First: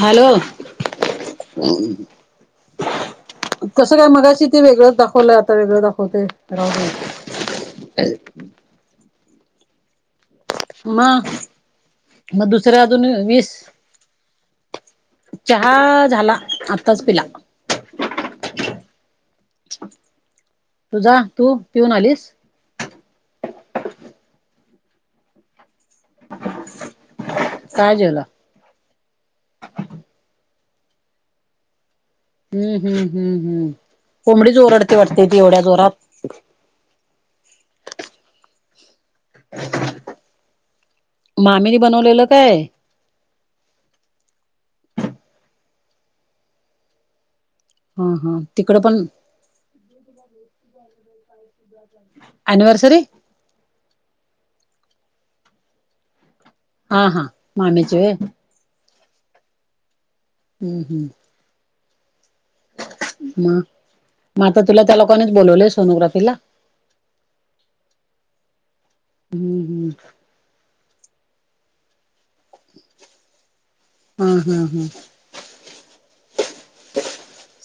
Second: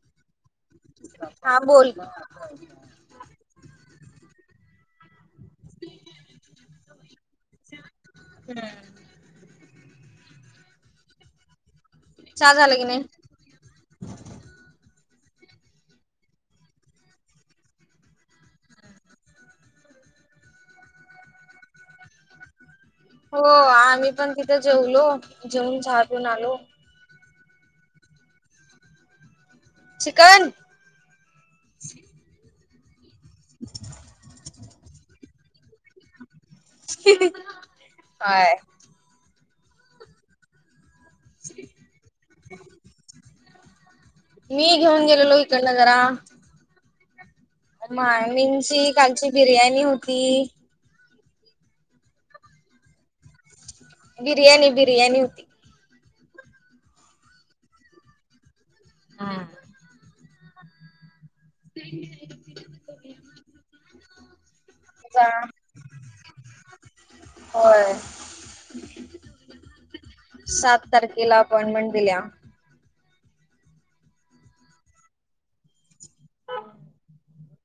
Hello. हा बोल कसं काय? मघाशी ते वेगळंच दाखवल्यात आता वेगळं दाखवतंय, राहू दे मग. चालेल. मग. मग चहा झाला दुसऱ्या की नाही अजून, वीस. चहा झाला, आत्ताच पिला. तुझा तू पिऊन आलीस? हो, आम्ही पण तिथे जेवलो. जेवून झाडून आलो. काय जेवला? चिकन. हम्म-हम्म-हम्म-हम्म, कोंबडीच ओरडते वाटतं, ती एवढ्या जोरात. ही-ही होय. मामीनी बनवलेलं काय? मी घेऊन गेलेलो, इकडंन जरा. हा हा तिकडं मामीची, कालची बिर्याणी होती. [inaudible] ऍनिवर्सरी? बिर्याणी, बिर्याणी होती. हा, हा, मामीची होय? हा. हम्म्-हम्म्. [unintelligible] मग? आता तुला, त्या लोकांनीच बोलवलंय सोनोग्राफीला? होय. हम्म्.. हम्म. सात तारखेला अपॉइंटमेंट दिल्या. हा.. हा.. हा.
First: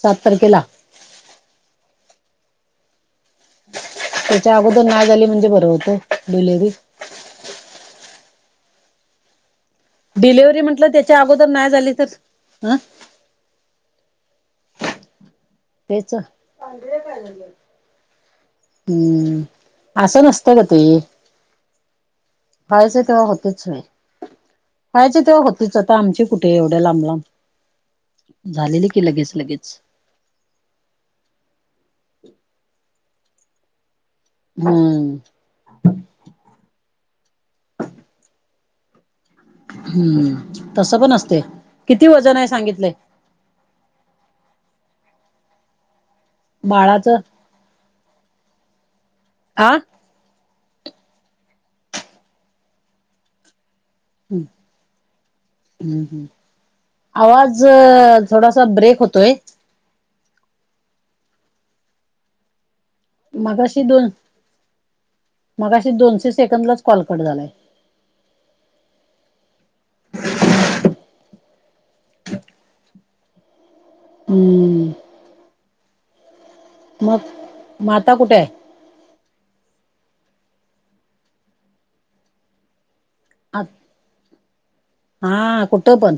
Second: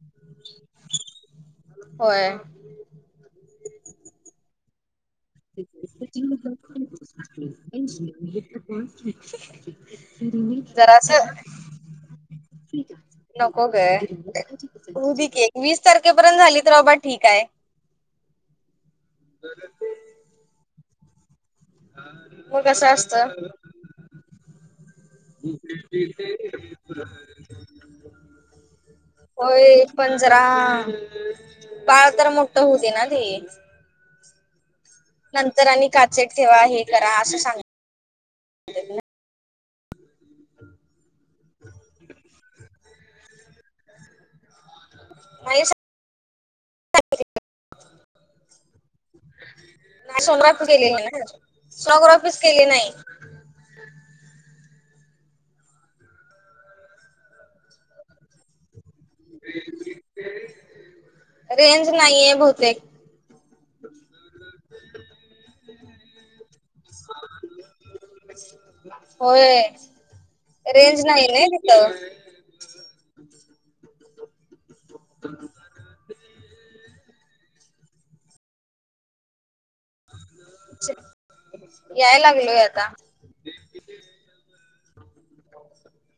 सात तारखेला? होय. त्याच्या अगोदर नाही झाली म्हणजे बरं होतंय, डिलेव्हरी. [unintelligible] [inaudible] डिलेव्हरी म्हटलं त्याच्या जरासं. अगोदर नाही झाली तर हं नको ग हुदे की एक वीस तेच तारखेपर्यंत झाली तर बाबा ठीक आहे. हम्म असं नसतं ग ते मग कसं व्हायचं तेव्हा असतं होतेच नाही. हायचे तेव्हा होतीच आता आमची कुठे एवढे लांब लांब- झालेली की, लगेच-लगेच. होय पण जरा, बाळ तर मोठ्ठ होवू दे ना ते. हम्म नंतर आणि काचेत ठेवा हे करा असं सांग- हम्म तसं पण असते, किती वजन आहे सांगितलेय? मश [unintelligible] बाळाचं. [unintelligible] आह. सोनोग्राफी केलेली नाही अजून, सोनोग्राफी केलेली च नाही. हम्म हम् ह आवाज थोडासा ब्रेक होतोय. रेंज नाही आहे बहुतेक. मगाशी दोन मगाशी दोनशे सेकंदलाच कॉलकट झालायं. होय रेंज नाही ना तिथं. हम्म मग माता कुठे आहे? याय लागलोय आता. अ [unintelligible] हा कुठं पण?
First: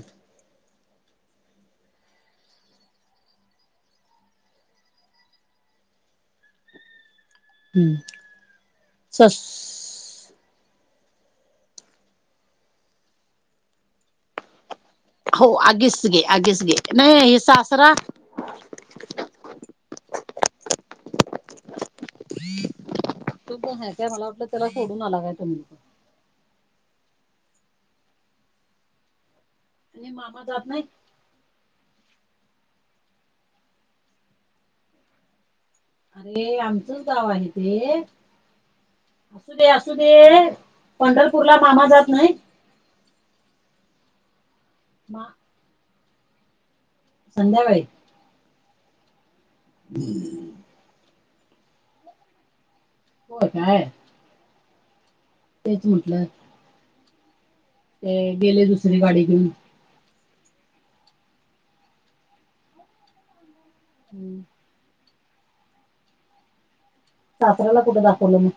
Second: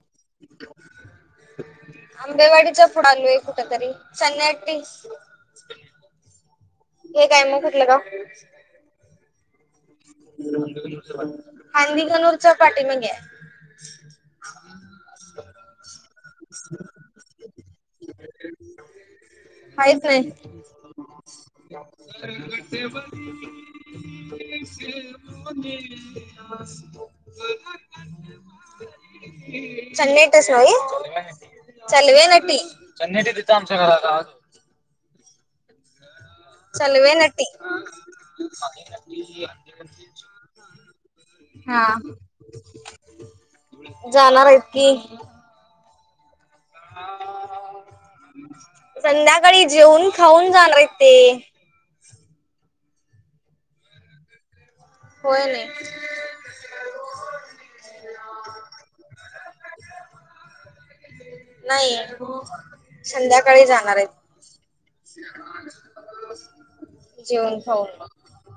आंबेवाडीचा पुढं आलोय कुठतरी सन्नटी. हे काय मग कुठलं गाव. सस् हांदी गनूरच्या पाठीमागे. हो आगीच घे आगीच घे नाही हि सासरा- हायचय [unintelligible] तो पण हाय काय मला वाटलं त्याला सोडून आलाय तुम्ही. नमस् [unintelligible] आणि मामा च्टस जात नाय नाही चालवे नटी [unintelligible] चनट दित अांश क का [unintelligible] अरे आमचंच चलवे गाव आहे नटी ते असू दे असू दे. पंढरपूरला मामा हा जात नाही. जाणार आहेत की. मा हा. संध्याकाळी. संध्याकाळी जेवून खाऊन जाणार आहेत ते. होयं काय. हो तेच नाही. म्हटलं ते गेले दुसरी गाडी घेऊन. नाही संध्याकाळी जाणार आहे. हम्म, जेवण सासऱ्याला खाऊन कुठं दाखवलं लगेच.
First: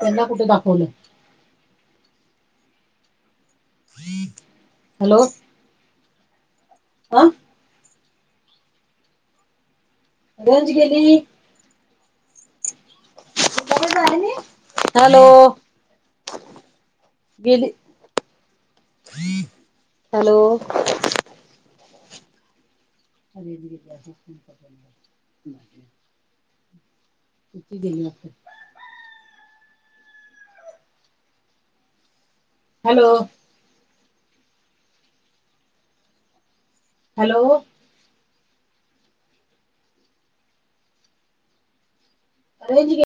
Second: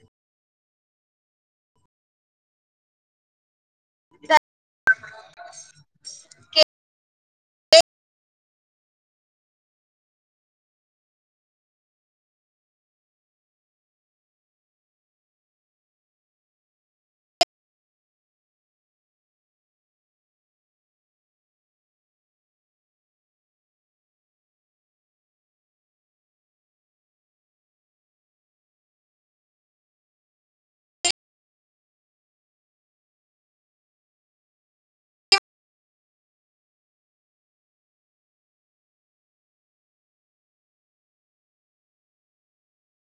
त्यांना कुठं दाखवलं. हॅलो! के. कोण? रोज गेली. डबल तरआहेनी हॅलो! गेली हॅलो! अरे [inaudible] किती दिले गेली आपे? हॅलो, ! हॅलो, ! कलेजी घे.